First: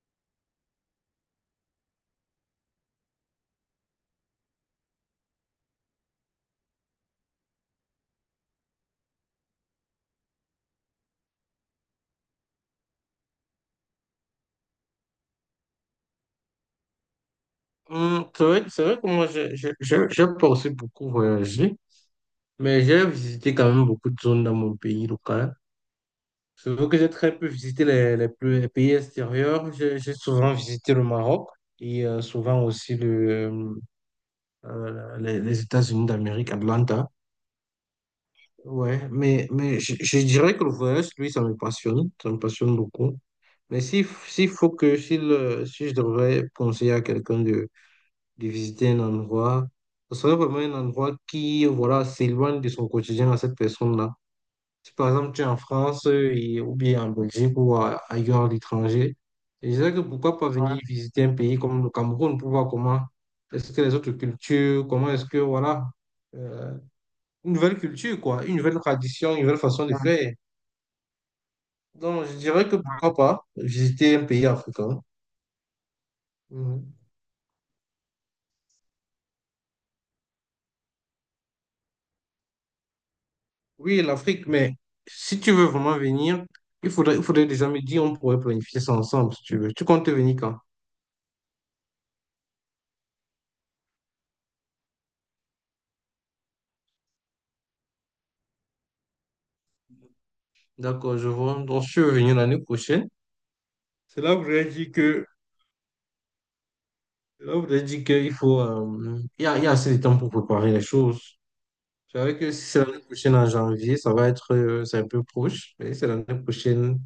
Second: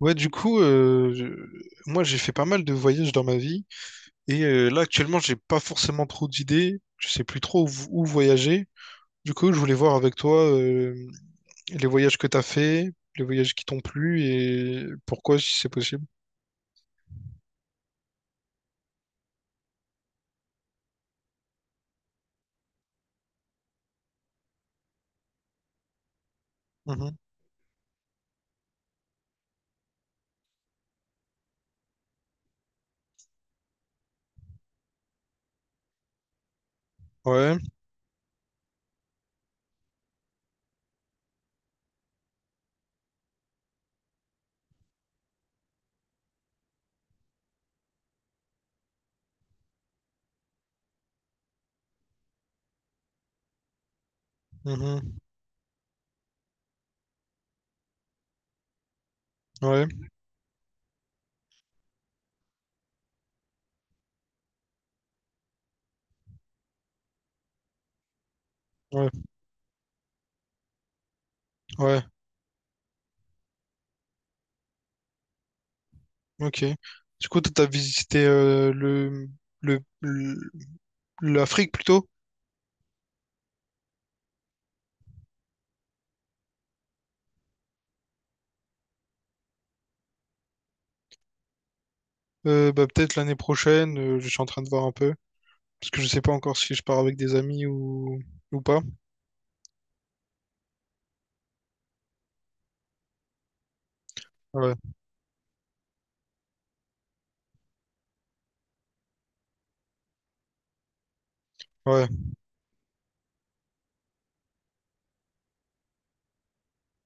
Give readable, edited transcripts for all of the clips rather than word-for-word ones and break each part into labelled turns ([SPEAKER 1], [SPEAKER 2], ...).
[SPEAKER 1] Ouais, du coup, moi j'ai fait pas mal de voyages dans ma vie et là actuellement j'ai pas forcément trop d'idées, je sais plus trop où voyager. Du coup, je voulais voir avec toi les voyages que t'as fait, les voyages qui t'ont plu et pourquoi si c'est possible.
[SPEAKER 2] C'est vrai, c'est vrai que moi, j'ai pas aussi beaucoup voyagé, mais j'ai visité quand même beaucoup de zones dans mon pays local. C'est vrai que j'ai
[SPEAKER 1] Mhm.
[SPEAKER 2] très peu visité les pays extérieurs. J'ai souvent visité le Maroc et souvent aussi les États-Unis d'Amérique, Atlanta.
[SPEAKER 1] Ouais,
[SPEAKER 2] Ouais, mais je dirais que le voyage, lui, ça me passionne. Ça me passionne beaucoup. Mais s'il s'il faut que, s'il, si je devrais conseiller à quelqu'un de visiter un endroit, ce serait vraiment un endroit qui, voilà, s'éloigne de son quotidien à cette personne-là. Si par
[SPEAKER 1] mhm.
[SPEAKER 2] exemple tu es en France ou bien en Belgique ailleurs à l'étranger, je
[SPEAKER 1] Ouais,
[SPEAKER 2] dirais que pourquoi pas, ouais, venir, ouais, visiter un pays comme le Cameroun pour voir comment est-ce que les autres cultures, comment est-ce que, voilà, euh, une nouvelle culture, quoi, une nouvelle
[SPEAKER 1] ouais,
[SPEAKER 2] tradition, une nouvelle façon de, ouais, faire.
[SPEAKER 1] ouais,
[SPEAKER 2] Donc, je dirais que, ouais, pourquoi pas visiter un pays africain.
[SPEAKER 1] ok.
[SPEAKER 2] Mhm.
[SPEAKER 1] Du coup, toi, t'as visité le, le- l'Afrique plutôt?
[SPEAKER 2] Oui, l'Afrique, mais si tu veux vraiment venir, il faudrait déjà me dire, on pourrait planifier ça ensemble, si tu veux. Tu comptes venir quand?
[SPEAKER 1] Peut-être l'année prochaine, je suis en train de voir un peu. Parce que je sais pas encore si je pars avec des amis ou pas.
[SPEAKER 2] D'accord, je vois. Donc, si tu veux venir l'année prochaine, c'est là où je
[SPEAKER 1] Ouais,
[SPEAKER 2] dit que, là où je dit qu'il faut, il y a assez de temps pour préparer les choses.
[SPEAKER 1] ouais,
[SPEAKER 2] Je savais que si c'est l'année prochaine en janvier, c'est un peu proche, mais si c'est l'année prochaine,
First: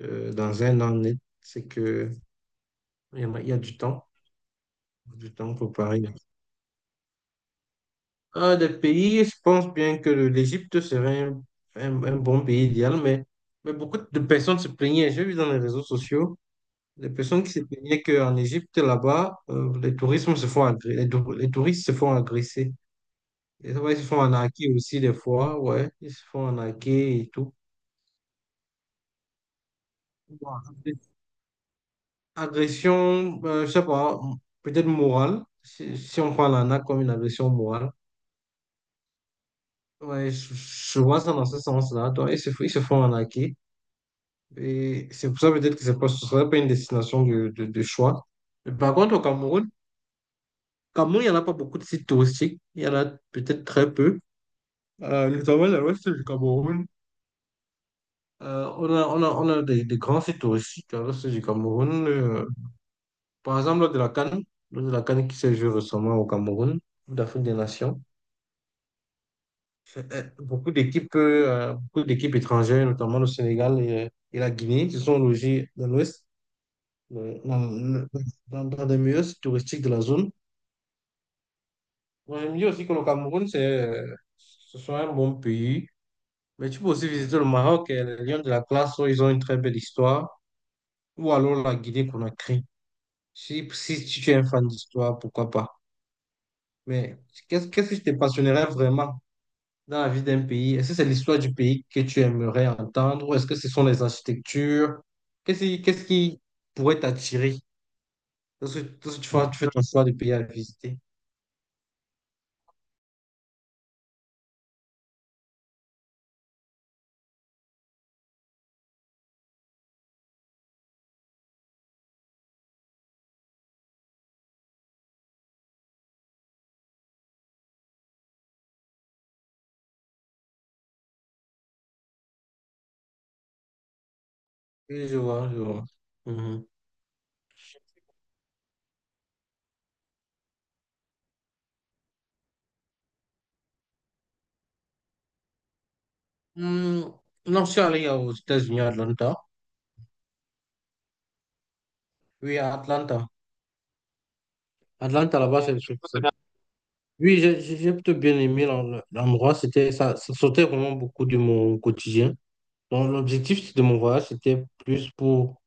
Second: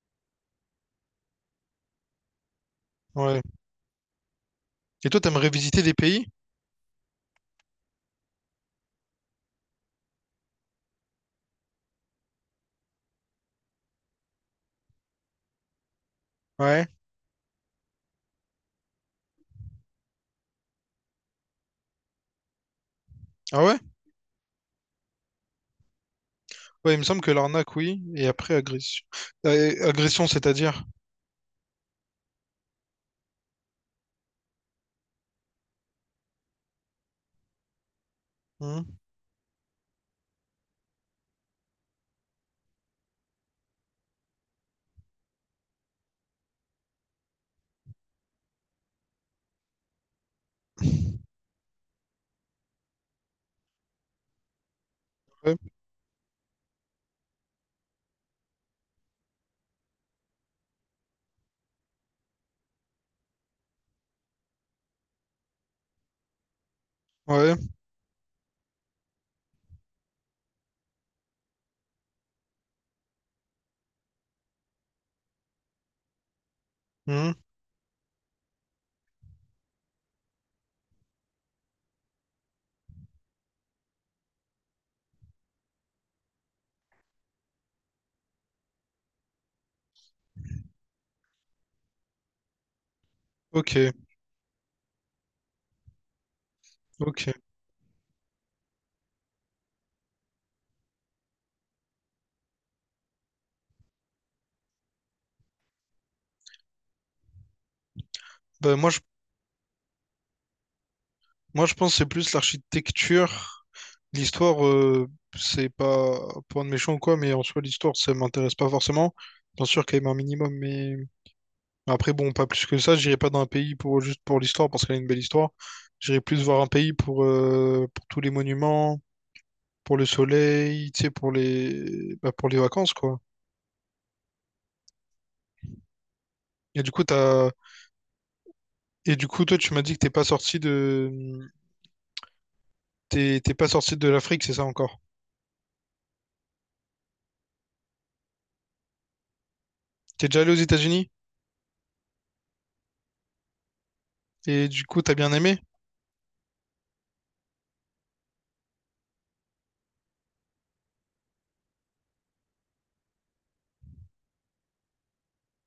[SPEAKER 2] dans un an net,
[SPEAKER 1] ouais.
[SPEAKER 2] il y a du temps,
[SPEAKER 1] Et toi, t'aimerais
[SPEAKER 2] pour
[SPEAKER 1] visiter des
[SPEAKER 2] préparer.
[SPEAKER 1] pays?
[SPEAKER 2] Un des pays, je pense bien que l'Égypte serait un, un bon pays idéal, mais beaucoup de personnes se plaignaient. J'ai vu dans les réseaux sociaux
[SPEAKER 1] Ouais.
[SPEAKER 2] des personnes qui se plaignaient qu'en Égypte, là-bas, les touristes se font agresser.
[SPEAKER 1] Ah
[SPEAKER 2] Et
[SPEAKER 1] ouais?
[SPEAKER 2] ça, va ils se font arnaquer aussi des fois, ouais, ils se font
[SPEAKER 1] Ouais, il me
[SPEAKER 2] arnaquer
[SPEAKER 1] semble
[SPEAKER 2] et
[SPEAKER 1] que
[SPEAKER 2] tout.
[SPEAKER 1] l'arnaque, oui. Et après, agression. Agression,
[SPEAKER 2] Bon,
[SPEAKER 1] c'est-à-dire?
[SPEAKER 2] agression, je sais pas, peut-être morale, si on prend l'arnaque comme une agression morale.
[SPEAKER 1] Hmm.
[SPEAKER 2] Ouais, je vois ça dans ce sens-là. Donc, ils se font arnaquer. Et c'est pour ça peut-être que c'est pas, ce ne serait pas une destination de choix. Mais par contre, au Cameroun, il n'y en a pas beaucoup de sites touristiques. Il y en a peut-être très peu. Euh,
[SPEAKER 1] Ouais.
[SPEAKER 2] notamment dans l'ouest du Cameroun. On a des grands sites touristiques dans l'ouest du Cameroun. Par exemple, lors de la CAN, lors de la CAN qui s'est jouée récemment au Cameroun, Coupe d'Afrique des
[SPEAKER 1] Ouais.
[SPEAKER 2] Nations. Beaucoup d'équipes étrangères, notamment le Sénégal et la Guinée, se sont logées dans l'ouest,
[SPEAKER 1] Hmm.
[SPEAKER 2] euh, dans, dans des meilleurs sites touristiques de la zone. Bon, je me dis aussi que le Cameroun, ce sont un bon pays. Mais tu peux aussi visiter le Maroc et les Lions de la classe. Oh, ils ont une très belle histoire. Ou alors la Guinée-Conakry. Si,
[SPEAKER 1] Ok.
[SPEAKER 2] si tu es un fan d'histoire, pourquoi pas. Mais
[SPEAKER 1] Ok.
[SPEAKER 2] qu'est-ce qui te passionnerait vraiment dans la vie d'un pays? Est-ce que c'est l'histoire du pays que tu aimerais entendre? Ou est-ce que ce sont les architectures? Qu'est-ce qui pourrait t'attirer?
[SPEAKER 1] Bah,
[SPEAKER 2] Lorsque,
[SPEAKER 1] moi, je,
[SPEAKER 2] lorsque tu fais ton choix de pays à visiter.
[SPEAKER 1] moi, je pense que c'est plus l'architecture. L'histoire, c'est pas pour de méchant ou quoi, mais en soi, l'histoire, ça m'intéresse pas forcément. Bien sûr, quand même un minimum, mais. Après, bon, pas plus que ça, j'irai pas dans un pays pour juste pour l'histoire, parce qu'elle a une belle histoire. J'irai plus voir un pays pour tous les monuments, pour le soleil, tu sais, pour les bah, pour les vacances, quoi.
[SPEAKER 2] Oui, je vois, je vois. Mhm.
[SPEAKER 1] Et du coup, t'as... Et du coup, toi, tu m'as dit que t'es pas sorti de l'Afrique, c'est ça encore?
[SPEAKER 2] Hmm, Non, je suis allé aux États-Unis, à Atlanta.
[SPEAKER 1] T'es déjà allé aux États-Unis?
[SPEAKER 2] Oui, à Atlanta.
[SPEAKER 1] Et du coup, t'as bien
[SPEAKER 2] Atlanta,
[SPEAKER 1] aimé?
[SPEAKER 2] là-bas, c'est le truc. Oui, j'ai plutôt bien aimé l'endroit. Ça sortait vraiment beaucoup de mon quotidien. Donc, l'objectif de mon voyage, c'était plus pour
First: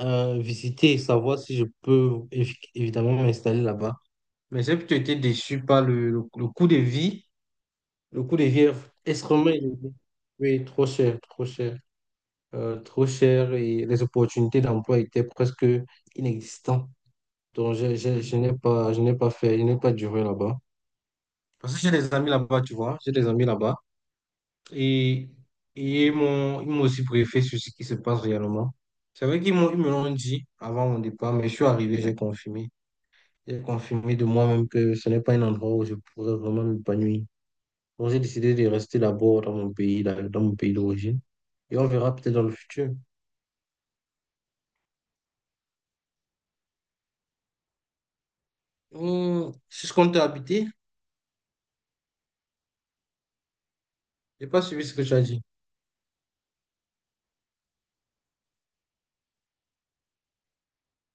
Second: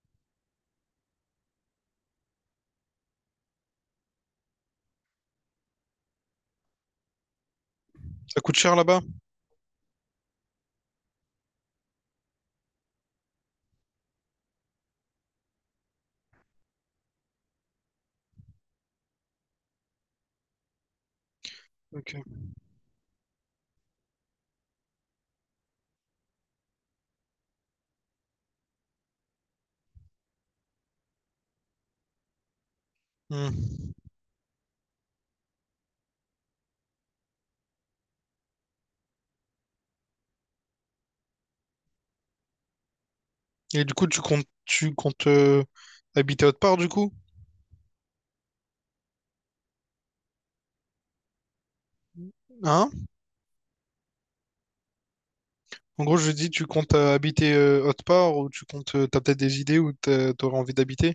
[SPEAKER 2] visiter et savoir si je peux évidemment m'installer là-bas. Mais j'ai plutôt été déçu par le coût de vie. Le coût
[SPEAKER 1] Ça
[SPEAKER 2] de
[SPEAKER 1] coûte
[SPEAKER 2] vie est
[SPEAKER 1] cher là-bas?
[SPEAKER 2] extrêmement élevé. Oui, trop cher, trop cher. Trop cher et les opportunités d'emploi étaient presque inexistantes. Donc, je n'ai pas fait, je n'ai pas duré là-bas. Parce que j'ai des
[SPEAKER 1] Ok.
[SPEAKER 2] amis là-bas, tu vois. J'ai des amis là-bas. Et, et ils m'ont aussi briefé sur ce qui se passe réellement. C'est vrai qu'ils m'ont, ils me l'ont dit avant mon départ, mais je suis arrivé, j'ai confirmé. J'ai
[SPEAKER 1] Hmm.
[SPEAKER 2] confirmé de moi-même que ce n'est pas un endroit où je pourrais vraiment m'épanouir. Donc, j'ai décidé de rester d'abord dans mon pays, là, dans mon pays d'origine. Et on verra peut-être dans le futur.
[SPEAKER 1] Et du coup, tu comptes habiter autre part, du coup?
[SPEAKER 2] C'est ce qu'on t'a habité.
[SPEAKER 1] Hein?
[SPEAKER 2] J'ai pas suivi ce que tu as dit.
[SPEAKER 1] En gros, je dis, tu comptes habiter autre part ou tu comptes, t'as peut-être des idées où t'aurais envie d'habiter?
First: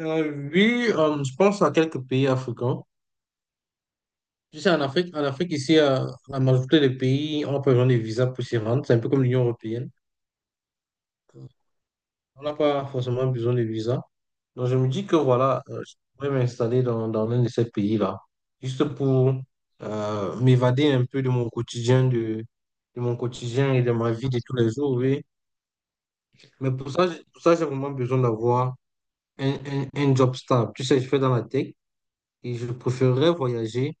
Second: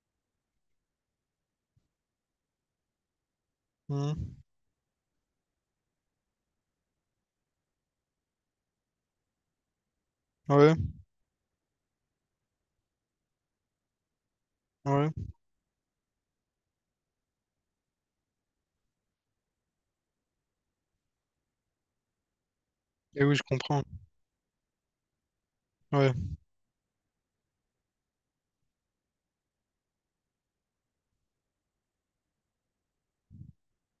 [SPEAKER 2] Oui, je pense à quelques pays africains.
[SPEAKER 1] Mhm.
[SPEAKER 2] Tu sais, en Afrique ici, la majorité des pays ont pas besoin de visa pour s'y rendre. C'est un peu comme l'Union européenne.
[SPEAKER 1] Ouais,
[SPEAKER 2] On n'a pas forcément besoin de visa. Donc, je me dis
[SPEAKER 1] ouais.
[SPEAKER 2] que voilà, je pourrais m'installer dans, l'un de ces pays-là, juste pour m'évader un peu de mon quotidien, de mon
[SPEAKER 1] Et oui, je
[SPEAKER 2] quotidien et
[SPEAKER 1] comprends.
[SPEAKER 2] de ma vie de tous les jours, oui.
[SPEAKER 1] Ouais.
[SPEAKER 2] Mais pour ça, j'ai vraiment besoin d'avoir un job stable. Tu sais, je fais dans la tech et je préférerais voyager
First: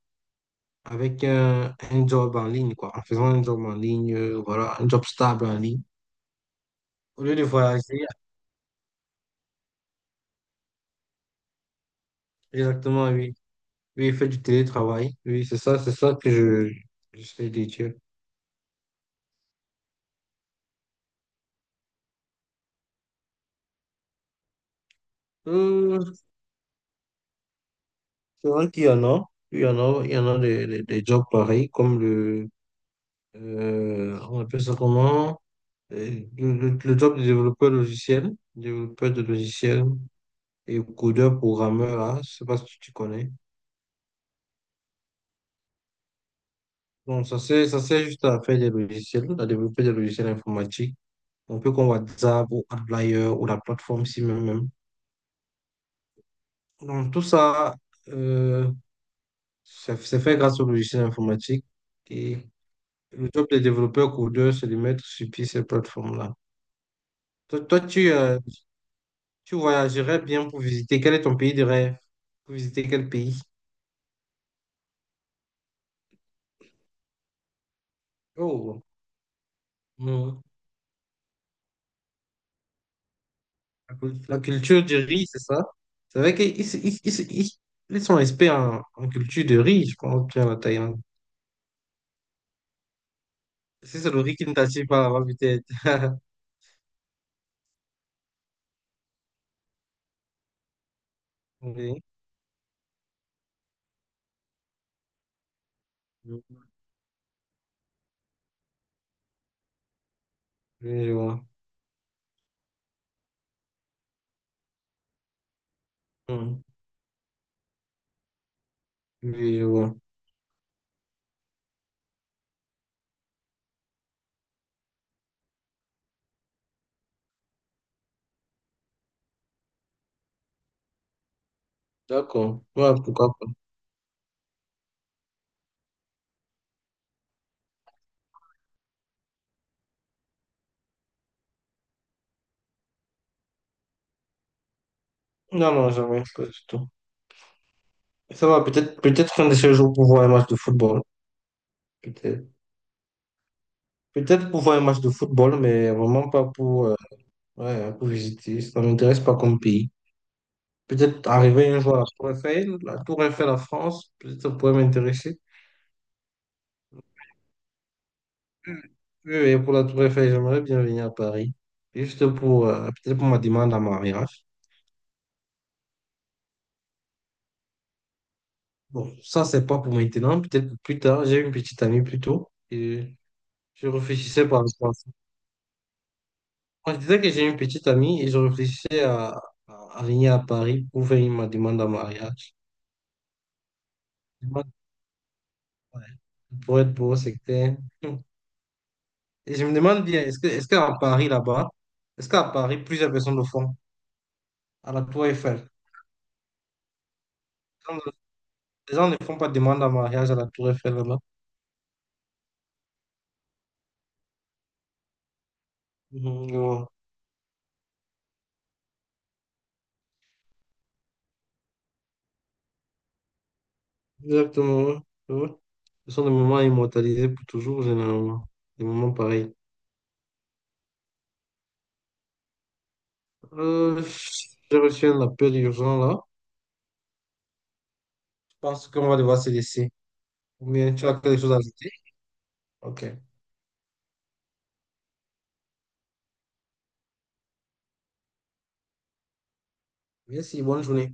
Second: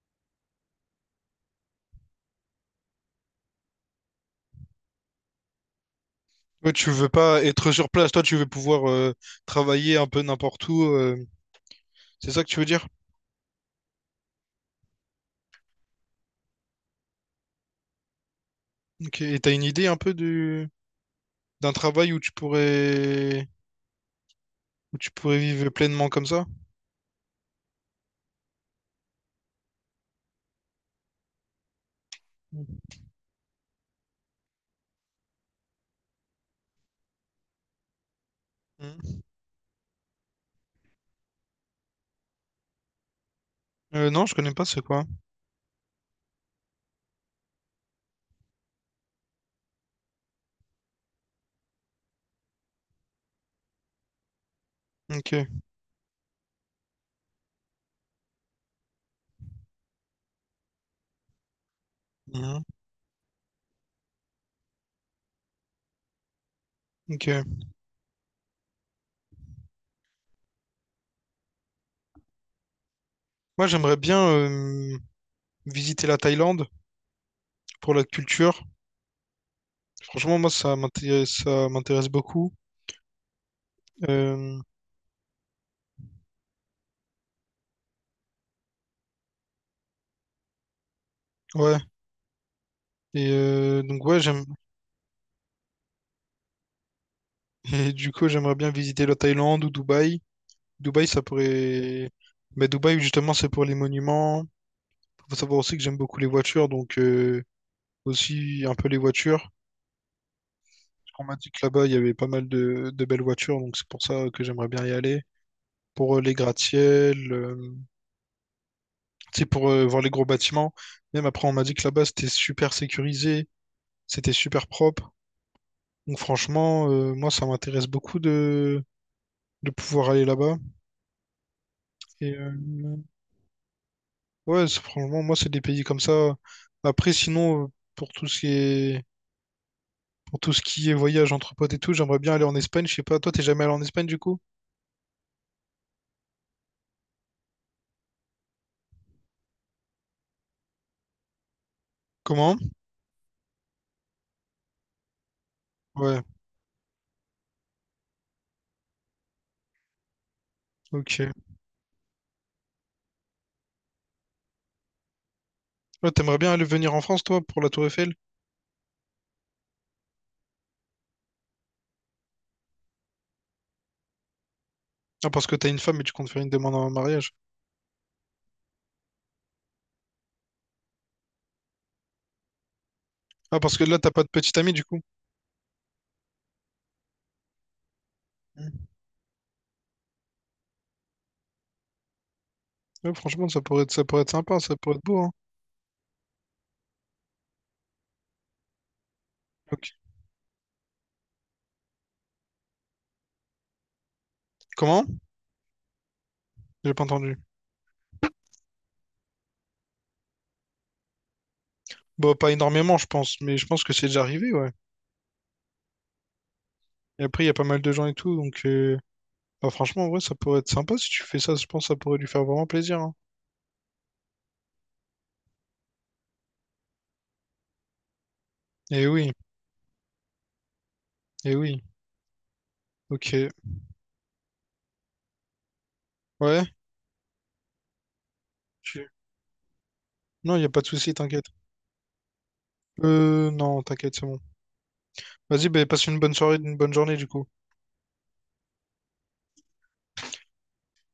[SPEAKER 2] avec un job en ligne, quoi, en faisant un job en ligne, voilà, un job stable en ligne.
[SPEAKER 1] Ouais, tu veux
[SPEAKER 2] Au lieu
[SPEAKER 1] pas
[SPEAKER 2] de
[SPEAKER 1] être sur
[SPEAKER 2] voyager,
[SPEAKER 1] place, toi, tu veux pouvoir travailler un peu n'importe où. Euh, c'est ça que tu veux dire?
[SPEAKER 2] exactement, oui. Oui, il fait du télétravail. Oui, c'est ça que j'essaie de dire.
[SPEAKER 1] Ok. Et t'as une idée un peu du d'un travail où tu pourrais vivre pleinement
[SPEAKER 2] Euh,
[SPEAKER 1] comme ça?
[SPEAKER 2] c'est vrai qu'il y en a. Il y en a des jobs pareils,
[SPEAKER 1] Mhm.
[SPEAKER 2] on appelle ça comment? Le job de développeur logiciel, développeur de logiciel et codeur programmeur, là, je sais pas si tu connais.
[SPEAKER 1] Non, je connais pas c'est quoi.
[SPEAKER 2] Donc, ça sert juste à faire des logiciels, à développer des logiciels informatiques. On peut comme WhatsApp ou Outlier ou la plateforme si même.
[SPEAKER 1] Ok.
[SPEAKER 2] Donc, tout ça, euh, c'est fait grâce au logiciel informatique. Et
[SPEAKER 1] Mhm.
[SPEAKER 2] le job des développeurs codeurs, c'est de mettre sur pied ces plateformes-là.
[SPEAKER 1] Ok.
[SPEAKER 2] Toi, tu voyagerais bien pour visiter. Quel est ton pays de rêve? Pour visiter quel pays?
[SPEAKER 1] Moi, j'aimerais bien visiter la Thaïlande pour la culture.
[SPEAKER 2] Oh,
[SPEAKER 1] Franchement,
[SPEAKER 2] non.
[SPEAKER 1] moi, ça m'intéresse beaucoup.
[SPEAKER 2] La
[SPEAKER 1] Euh,
[SPEAKER 2] culture du riz, c'est ça? C'est vrai qu'ils ils, ils- ils- ils sont experts en culture de riz, je pense, bien la Thaïlande.
[SPEAKER 1] ouais. Et
[SPEAKER 2] Si
[SPEAKER 1] donc,
[SPEAKER 2] c'est
[SPEAKER 1] ouais,
[SPEAKER 2] le riz
[SPEAKER 1] j'aime.
[SPEAKER 2] qui ne t'attire pas là-bas, peut-être.
[SPEAKER 1] Et du coup, j'aimerais bien visiter la Thaïlande ou Dubaï. Dubaï, ça
[SPEAKER 2] Oui,
[SPEAKER 1] pourrait. Mais Dubaï, justement, c'est pour les monuments. Faut savoir aussi que j'aime beaucoup les voitures, aussi un peu les voitures.
[SPEAKER 2] oui, je
[SPEAKER 1] On m'a
[SPEAKER 2] vois.
[SPEAKER 1] dit que là-bas, il y avait pas mal de belles voitures, donc c'est pour ça que j'aimerais bien y aller. Pour les
[SPEAKER 2] Hmm.
[SPEAKER 1] gratte-ciel, tu sais,
[SPEAKER 2] Oui, je
[SPEAKER 1] pour
[SPEAKER 2] vois.
[SPEAKER 1] voir les gros bâtiments. Même après, on m'a dit que là-bas, c'était super sécurisé, c'était super propre. Donc franchement, moi, ça m'intéresse beaucoup de pouvoir aller là-bas. Et
[SPEAKER 2] D'accord. Ouais, pourquoi pas.
[SPEAKER 1] franchement, moi, c'est des pays comme ça. Après, sinon, pour tout ce qui est, pour tout ce qui est voyage entre potes et tout, j'aimerais bien aller en Espagne. Je sais pas, toi, t'es jamais allé en Espagne du coup?
[SPEAKER 2] Non, non, jamais, pas du tout. Ça va, peut-être qu'un de ces jours pour voir un match de football. Peut-être.
[SPEAKER 1] Comment?
[SPEAKER 2] Peut-être pour voir un match de football, mais
[SPEAKER 1] Ouais,
[SPEAKER 2] vraiment pas pour, ouais, hein, pour visiter. Ça ne m'intéresse pas comme pays. Peut-être
[SPEAKER 1] ok.
[SPEAKER 2] arriver un jour à la Tour Eiffel à France, peut-être ça pourrait m'intéresser.
[SPEAKER 1] Ouais, t'aimerais bien aller venir en France, toi, pour la Tour Eiffel?
[SPEAKER 2] Oui, oui, pour la Tour Eiffel, j'aimerais bien venir à Paris. Juste pour, peut-être pour ma demande en mariage.
[SPEAKER 1] Ah, parce que t'as une femme et tu comptes faire une demande en mariage.
[SPEAKER 2] Bon, ça, c'est pas pour maintenant, peut-être pour plus tard. J'ai une petite amie plus tôt et
[SPEAKER 1] Ah, parce que
[SPEAKER 2] je
[SPEAKER 1] là, t'as pas de
[SPEAKER 2] réfléchissais
[SPEAKER 1] petite
[SPEAKER 2] par
[SPEAKER 1] amie, du
[SPEAKER 2] rapport à
[SPEAKER 1] coup.
[SPEAKER 2] ça. Moi, je disais que j'ai une petite amie et je
[SPEAKER 1] Mm.
[SPEAKER 2] réfléchissais à venir à Paris pour faire ma demande en mariage.
[SPEAKER 1] Ouais, franchement, ça pourrait être
[SPEAKER 2] Je me
[SPEAKER 1] sympa,
[SPEAKER 2] demande,
[SPEAKER 1] ça pourrait être beau, hein.
[SPEAKER 2] ouais. Pour être beau, c'est clair. Et je me
[SPEAKER 1] Ok.
[SPEAKER 2] demande bien, est-ce qu'à Paris, plusieurs personnes le font à la
[SPEAKER 1] Comment?
[SPEAKER 2] Tour Eiffel?
[SPEAKER 1] J'ai pas entendu.
[SPEAKER 2] Les gens les gens ne font pas de demande en mariage à la Tour Eiffel, là-bas.
[SPEAKER 1] Bah, pas énormément, je pense, mais je pense que c'est déjà arrivé, ouais.
[SPEAKER 2] Mhm, je vois.
[SPEAKER 1] Et après, il y a pas mal de gens et tout, franchement, ouais, ça pourrait être sympa si tu fais ça, je pense que ça pourrait lui faire vraiment plaisir, hein.
[SPEAKER 2] Exactement, ouais, je vois. Ce sont des moments immortalisés pour toujours, généralement. Des
[SPEAKER 1] Eh
[SPEAKER 2] moments
[SPEAKER 1] oui,
[SPEAKER 2] pareils.
[SPEAKER 1] eh oui, ok.
[SPEAKER 2] Euh, j'ai reçu un appel urgent, là.
[SPEAKER 1] Ouais,
[SPEAKER 2] Je pense
[SPEAKER 1] tu-
[SPEAKER 2] qu'on va devoir se laisser.
[SPEAKER 1] non, il n'y a
[SPEAKER 2] Ou
[SPEAKER 1] pas de
[SPEAKER 2] bien tu
[SPEAKER 1] souci,
[SPEAKER 2] as quelque
[SPEAKER 1] t'inquiète.
[SPEAKER 2] chose à ajouter? Ok.
[SPEAKER 1] Non, t'inquiète, c'est bon. Vas-y, bah, passe une bonne soirée, une bonne journée, du coup.
[SPEAKER 2] Merci, bonne journée.